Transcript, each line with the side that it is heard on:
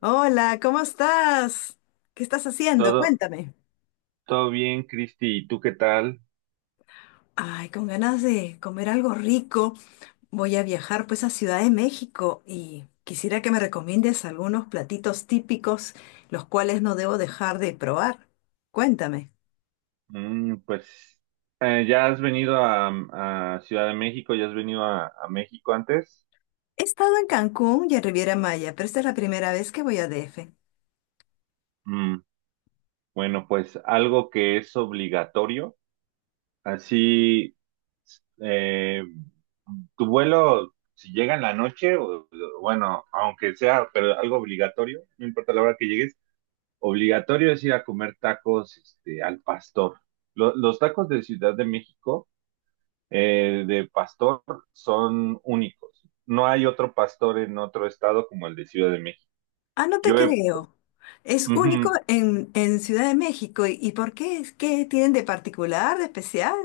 left: Hola, ¿cómo estás? ¿Qué estás haciendo?
right: Todo,
left: Cuéntame.
right: todo bien, Cristi. ¿Y tú qué tal?
left: Ay, con ganas de comer algo rico. Voy a viajar pues a Ciudad de México y quisiera que me recomiendes algunos platitos típicos, los cuales no debo dejar de probar. Cuéntame.
right: Mm, pues, ¿Ya has venido a Ciudad de México? ¿Ya has venido a México antes?
left: He estado en Cancún y en Riviera Maya, pero esta es la primera vez que voy a DF.
right: Mm, bueno, pues algo que es obligatorio. Así, eh, Tu vuelo, si llega en la noche, o bueno, aunque sea, pero algo obligatorio, no importa la hora que llegues, obligatorio es ir a comer tacos, este, al pastor. Los tacos de Ciudad de México, de pastor son únicos. No hay otro pastor en otro estado como el de Ciudad de México.
left: Ah, no te
right: Yo he-
left: creo. Es único
right: Ujú,
left: en Ciudad de México. Y por qué? ¿Qué tienen de particular, de especial?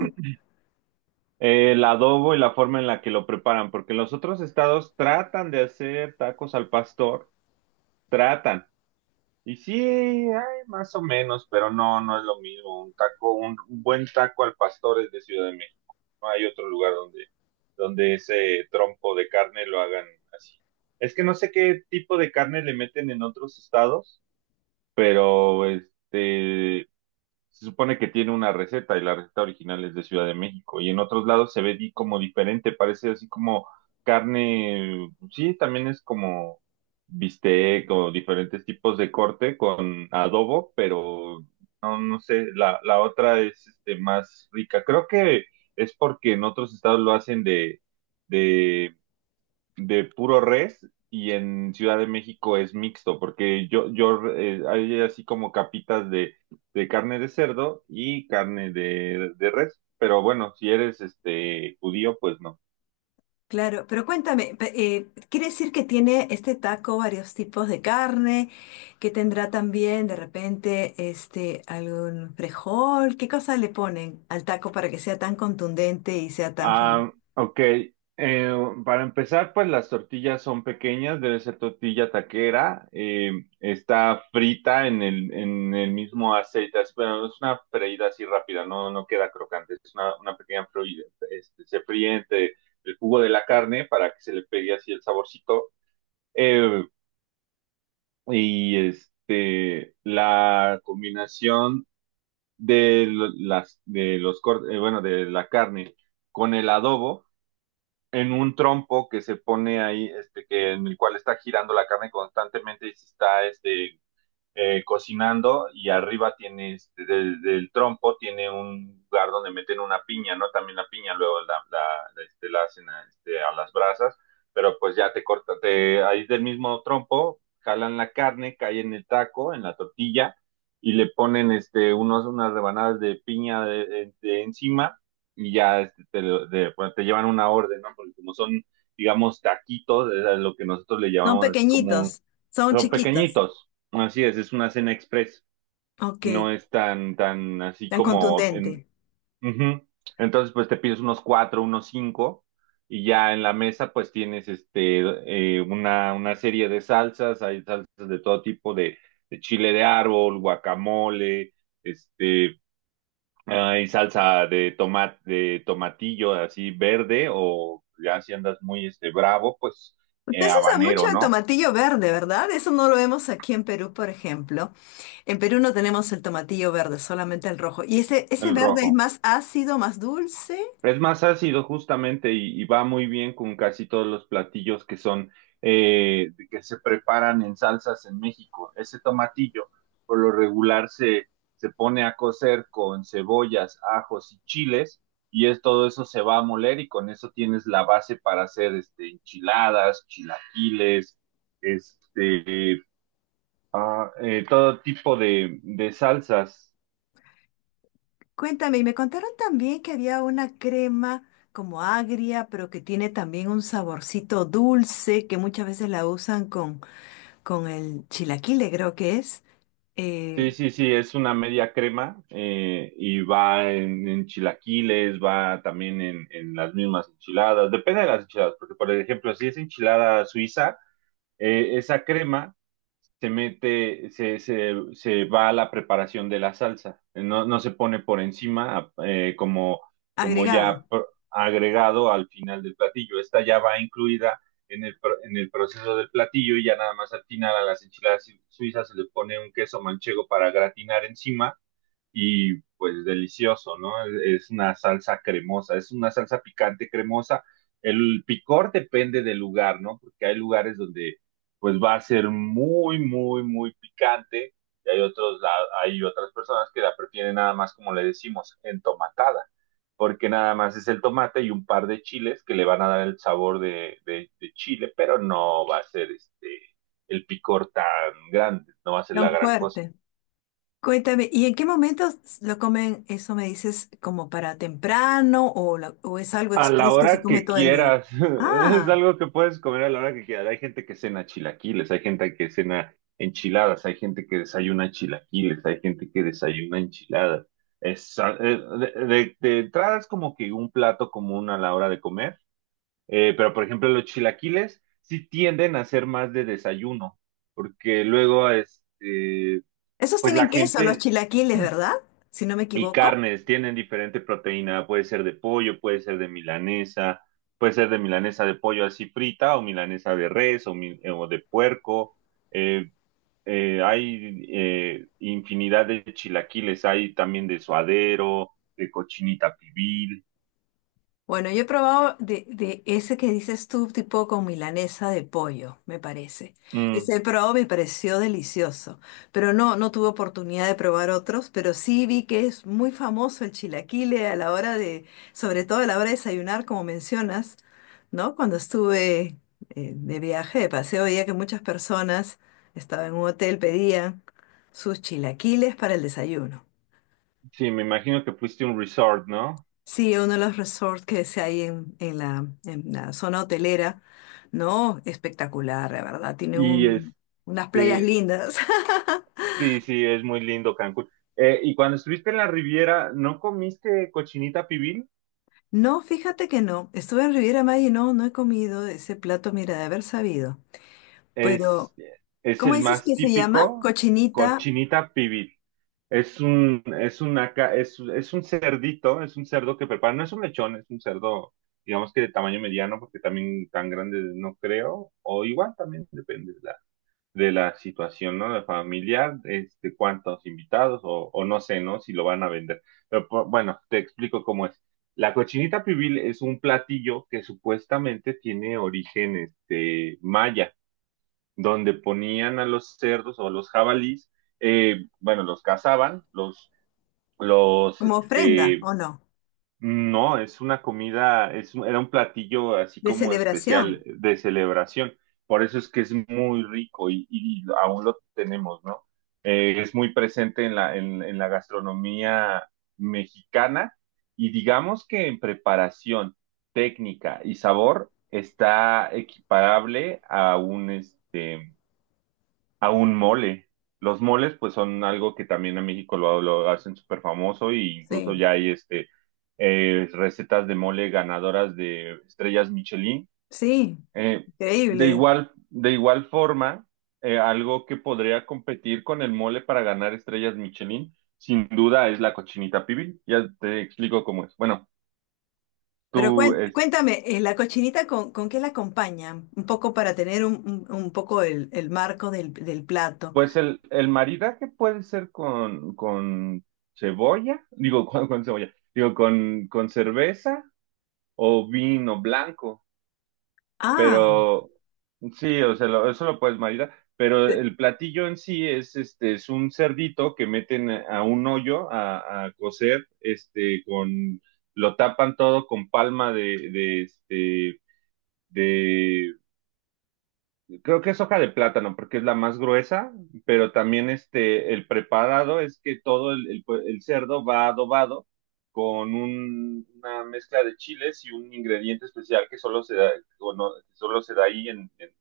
right: el adobo y la forma en la que lo preparan, porque los otros estados tratan de hacer tacos al pastor, tratan. Y sí, hay más o menos, pero no, no es lo mismo. Un buen taco al pastor es de Ciudad de México. No hay otro lugar donde, donde ese trompo de carne lo hagan así. Es que no sé qué tipo de carne le meten en otros estados, pero se supone que tiene una receta y la receta original es de Ciudad de México y en otros lados se ve como diferente, parece así como carne, sí, también es como bistec o diferentes tipos de corte con adobo, pero no, no sé, la otra es este, más rica. Creo que es porque en otros estados lo hacen de de puro res y en Ciudad de México es mixto, porque yo hay así como capitas de carne de cerdo y carne de res, pero bueno, si eres este judío, pues no.
left: Claro, pero cuéntame, ¿quiere decir que tiene este taco varios tipos de carne, que tendrá también de repente este algún frijol? ¿Qué cosa le ponen al taco para que sea tan contundente y sea tan famoso?
right: Ah, ok. Eh, para empezar, pues las tortillas son pequeñas, debe ser tortilla taquera. Está frita en el mismo aceite, pero es una freída así rápida, no, no queda crocante, es una pequeña freída. Este, se fríe entre el jugo de la carne para que se le pegue así el saborcito. eh, y este, la combinación las, de los cortes, bueno, de la carne con el adobo en un trompo que se pone ahí, este, que en el cual está girando la carne constantemente y se está cocinando y arriba tiene, este, del, del trompo tiene un lugar donde meten una piña, ¿no? También la piña luego la hacen a, este, a las brasas, pero pues ya te corta, te, ahí del mismo trompo jalan la carne, cae en el taco, en la tortilla y le ponen este, unas rebanadas de piña de encima y ya bueno, te llevan una orden, ¿no? Porque como son digamos, taquitos, es a lo que nosotros le
left: Son
right: llamamos así como
left: pequeñitos, son
right: son
left: chiquitos.
right: pequeñitos, así es una cena express,
left: Ok,
right: no es tan, tan así
left: tan
right: como
left: contundente.
right: en... Ujú. Entonces, pues te pides unos cuatro, unos cinco, y ya en la mesa, pues tienes una serie de salsas, hay salsas de todo tipo, de chile de árbol, guacamole, este, hay salsa de tomate, de tomatillo así verde, o ya si andas muy este, bravo, pues
left: Usted se usa mucho
right: habanero,
left: el
right: ¿no?
left: tomatillo verde, ¿verdad? Eso no lo vemos aquí en Perú, por ejemplo. En Perú no tenemos el tomatillo verde, solamente el rojo. ¿Y ese
right: El
left: verde es
right: rojo.
left: más ácido, más dulce?
right: Es más ácido justamente y va muy bien con casi todos los platillos que son que se preparan en salsas en México. Ese tomatillo por lo regular se pone a cocer con cebollas, ajos y chiles y es todo eso se va a moler y con eso tienes la base para hacer este, enchiladas, chilaquiles, este, todo tipo de salsas.
left: Cuéntame, y me contaron también que había una crema como agria, pero que tiene también un saborcito dulce, que muchas veces la usan con el chilaquile, creo que es, eh,
right: Sí, sí, sí, es una media crema y va en chilaquiles, va también en las mismas enchiladas, depende de las enchiladas, porque por ejemplo, si es enchilada suiza, esa crema se mete, se va a la preparación de la salsa, no, no se pone por encima como, como ya
left: agregado,
right: pr- agregado al final del platillo, esta ya va incluida en el, en el proceso del platillo y ya nada más al final a las enchiladas suizas se le pone un queso manchego para gratinar encima y pues delicioso, ¿no? Es una salsa cremosa, es una salsa picante cremosa. El picor depende del lugar, ¿no? Porque hay lugares donde pues va a ser muy, muy, muy picante y hay otros, hay otras personas que la prefieren nada más, como le decimos, entomatada, porque nada más es el tomate y un par de chiles que le van a dar el sabor de chile, pero no va a ser el picor tan grande, no va a ser la
left: tan
right: gran cosa.
left: fuerte. Cuéntame, ¿y en qué momentos lo comen? Eso me dices, como para temprano o, o es algo
right: A la
left: express que se
right: hora
left: come
right: que
left: todo el día.
right: quieras. Es
left: Ah,
right: algo que puedes comer a la hora que quieras. Hay gente que cena chilaquiles, hay gente que cena enchiladas, hay gente que desayuna chilaquiles, hay gente que desayuna enchiladas. Es, a- de- De entrada es como que un plato común a la hora de comer, pero por ejemplo los chilaquiles sí tienden a ser más de desayuno, porque luego
left: esos
right: pues la
left: tienen queso, los
right: gente
left: chilaquiles, ¿verdad? Si no me
right: y
left: equivoco.
right: carnes tienen diferente proteína, puede ser de pollo, puede ser de milanesa, puede ser de milanesa de pollo así frita o milanesa de res o o de puerco. eh, hay infinidad de chilaquiles, hay también de suadero, de cochinita pibil.
left: Bueno, yo he probado de ese que dices tú, tipo con milanesa de pollo, me parece.
right: Mm,
left: Ese he probado, me pareció delicioso, pero no, no tuve oportunidad de probar otros, pero sí vi que es muy famoso el chilaquile a la hora de, sobre todo a la hora de desayunar, como mencionas, ¿no? Cuando estuve de viaje, de paseo, veía que muchas personas estaban en un hotel, pedían sus chilaquiles para el desayuno.
right: sí, me imagino que fuiste a un resort, ¿no?
left: Sí, uno de los resorts que se hay en la zona hotelera, ¿no? Espectacular, la verdad. Tiene
right: Y
left: unas playas
right: este,
left: lindas.
right: sí, sí, es muy lindo Cancún. Y cuando estuviste en la Riviera, ¿no comiste cochinita pibil?
left: No, fíjate que no. Estuve en Riviera Maya y no, no he comido ese plato, mira, de haber sabido. Pero,
right: es, es
left: ¿cómo
right: el
left: dices
right: más
left: que se llama?
right: típico,
left: Cochinita
right: cochinita pibil. Es una, es un cerdito, es un cerdo que preparan, no es un lechón, es un cerdo, digamos que de tamaño mediano, porque también tan grande no creo, o igual también depende de de la situación, ¿no? De familiar, este, cuántos invitados, o no sé, ¿no? Si lo van a vender. Pero bueno, te explico cómo es. La cochinita pibil es un platillo que supuestamente tiene origen, este, maya donde ponían a los cerdos o a los jabalís, bueno, los cazaban, los,
left: como ofrenda,
right: este,
left: ¿o no?
right: no, es una comida, era un platillo así
left: De
right: como
left: celebración.
right: especial de celebración. Por eso es que es muy rico y aún lo tenemos, ¿no? Es muy presente en en la gastronomía mexicana y digamos que en preparación, técnica y sabor está equiparable a un, este, a un mole. Los moles, pues, son algo que también en México lo hacen súper famoso e incluso
left: Sí,
right: ya hay recetas de mole ganadoras de estrellas Michelin.
left: sí,
right: Eh, de
left: increíble.
right: igual, de igual forma, algo que podría competir con el mole para ganar estrellas Michelin, sin duda, es la cochinita pibil. Ya te explico cómo es. Bueno,
left: Pero
right: tú,
left: cuéntame, ¿la cochinita con qué la acompañan? Un poco para tener un poco el marco del, del plato.
right: pues el maridaje puede ser con cebolla, digo, con cebolla, digo, con cerveza o vino blanco,
left: Ah,
right: pero sí, o sea, eso lo puedes maridar, pero
left: pe-
right: el platillo en sí es, este, es un cerdito que meten a un hoyo a cocer, este, con, lo tapan todo con palma de creo que es hoja de plátano porque es la más gruesa, pero también este, el preparado es que todo pues, el cerdo va adobado con una mezcla de chiles y un ingrediente especial que solo se da, o no, que solo se da ahí en, en-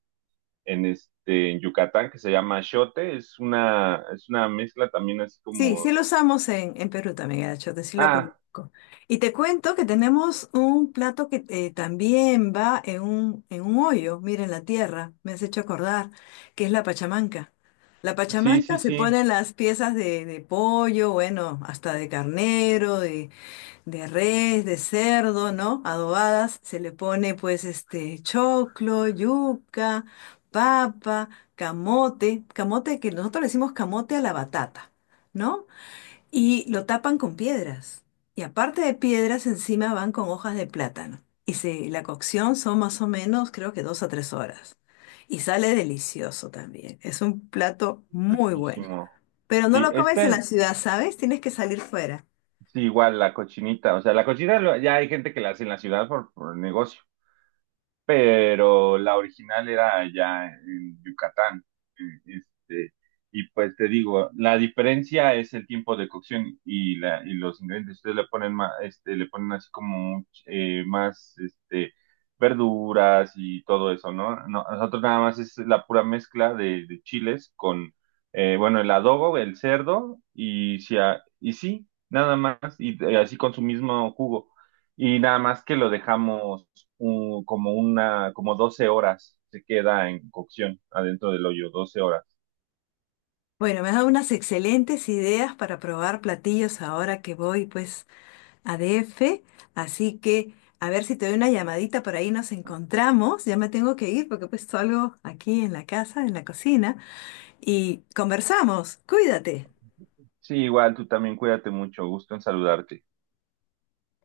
right: en, este, en Yucatán, que se llama achiote. Es una mezcla también así
left: sí, sí
right: como...
left: lo usamos en Perú también, el achiote, sí lo
right: Ah,
left: conozco. Y te cuento que tenemos un plato que también va en un hoyo, mira, en la tierra, me has hecho acordar, que es la pachamanca. La
right: sí,
left: pachamanca
right: sí,
left: se
right: sí,
left: ponen las piezas de pollo, bueno, hasta de carnero, de res, de cerdo, ¿no? Adobadas, se le pone pues este choclo, yuca, papa, camote, camote que nosotros le decimos camote a la batata, ¿no? Y lo tapan con piedras. Y aparte de piedras, encima van con hojas de plátano. Y la cocción son más o menos, creo que dos a tres horas. Y sale delicioso también. Es un plato muy bueno.
right: riquísimo.
left: Pero no
right: Sí,
left: lo comes en la
right: este,
left: ciudad, ¿sabes? Tienes que salir fuera.
right: sí, igual la cochinita, o sea, la cochinita ya hay gente que la hace en la ciudad por negocio, pero la original era allá en Yucatán. eh, Este, y pues te digo, la diferencia es el tiempo de cocción y los ingredientes. Ustedes le ponen más, este, le ponen así como más este, verduras y todo eso, ¿no? No, nosotros nada más es la pura mezcla de chiles con, bueno, el adobo, el cerdo y, y sí, nada más, así con su mismo jugo. Y nada más que lo dejamos como 12 horas se queda en cocción adentro del hoyo, 12 horas.
left: Bueno, me has dado unas excelentes ideas para probar platillos ahora que voy pues a DF, así que a ver si te doy una llamadita por ahí nos encontramos. Ya me tengo que ir porque pues algo aquí en la casa, en la cocina y conversamos. Cuídate.
right: Sí, igual tú también cuídate mucho, gusto en saludarte.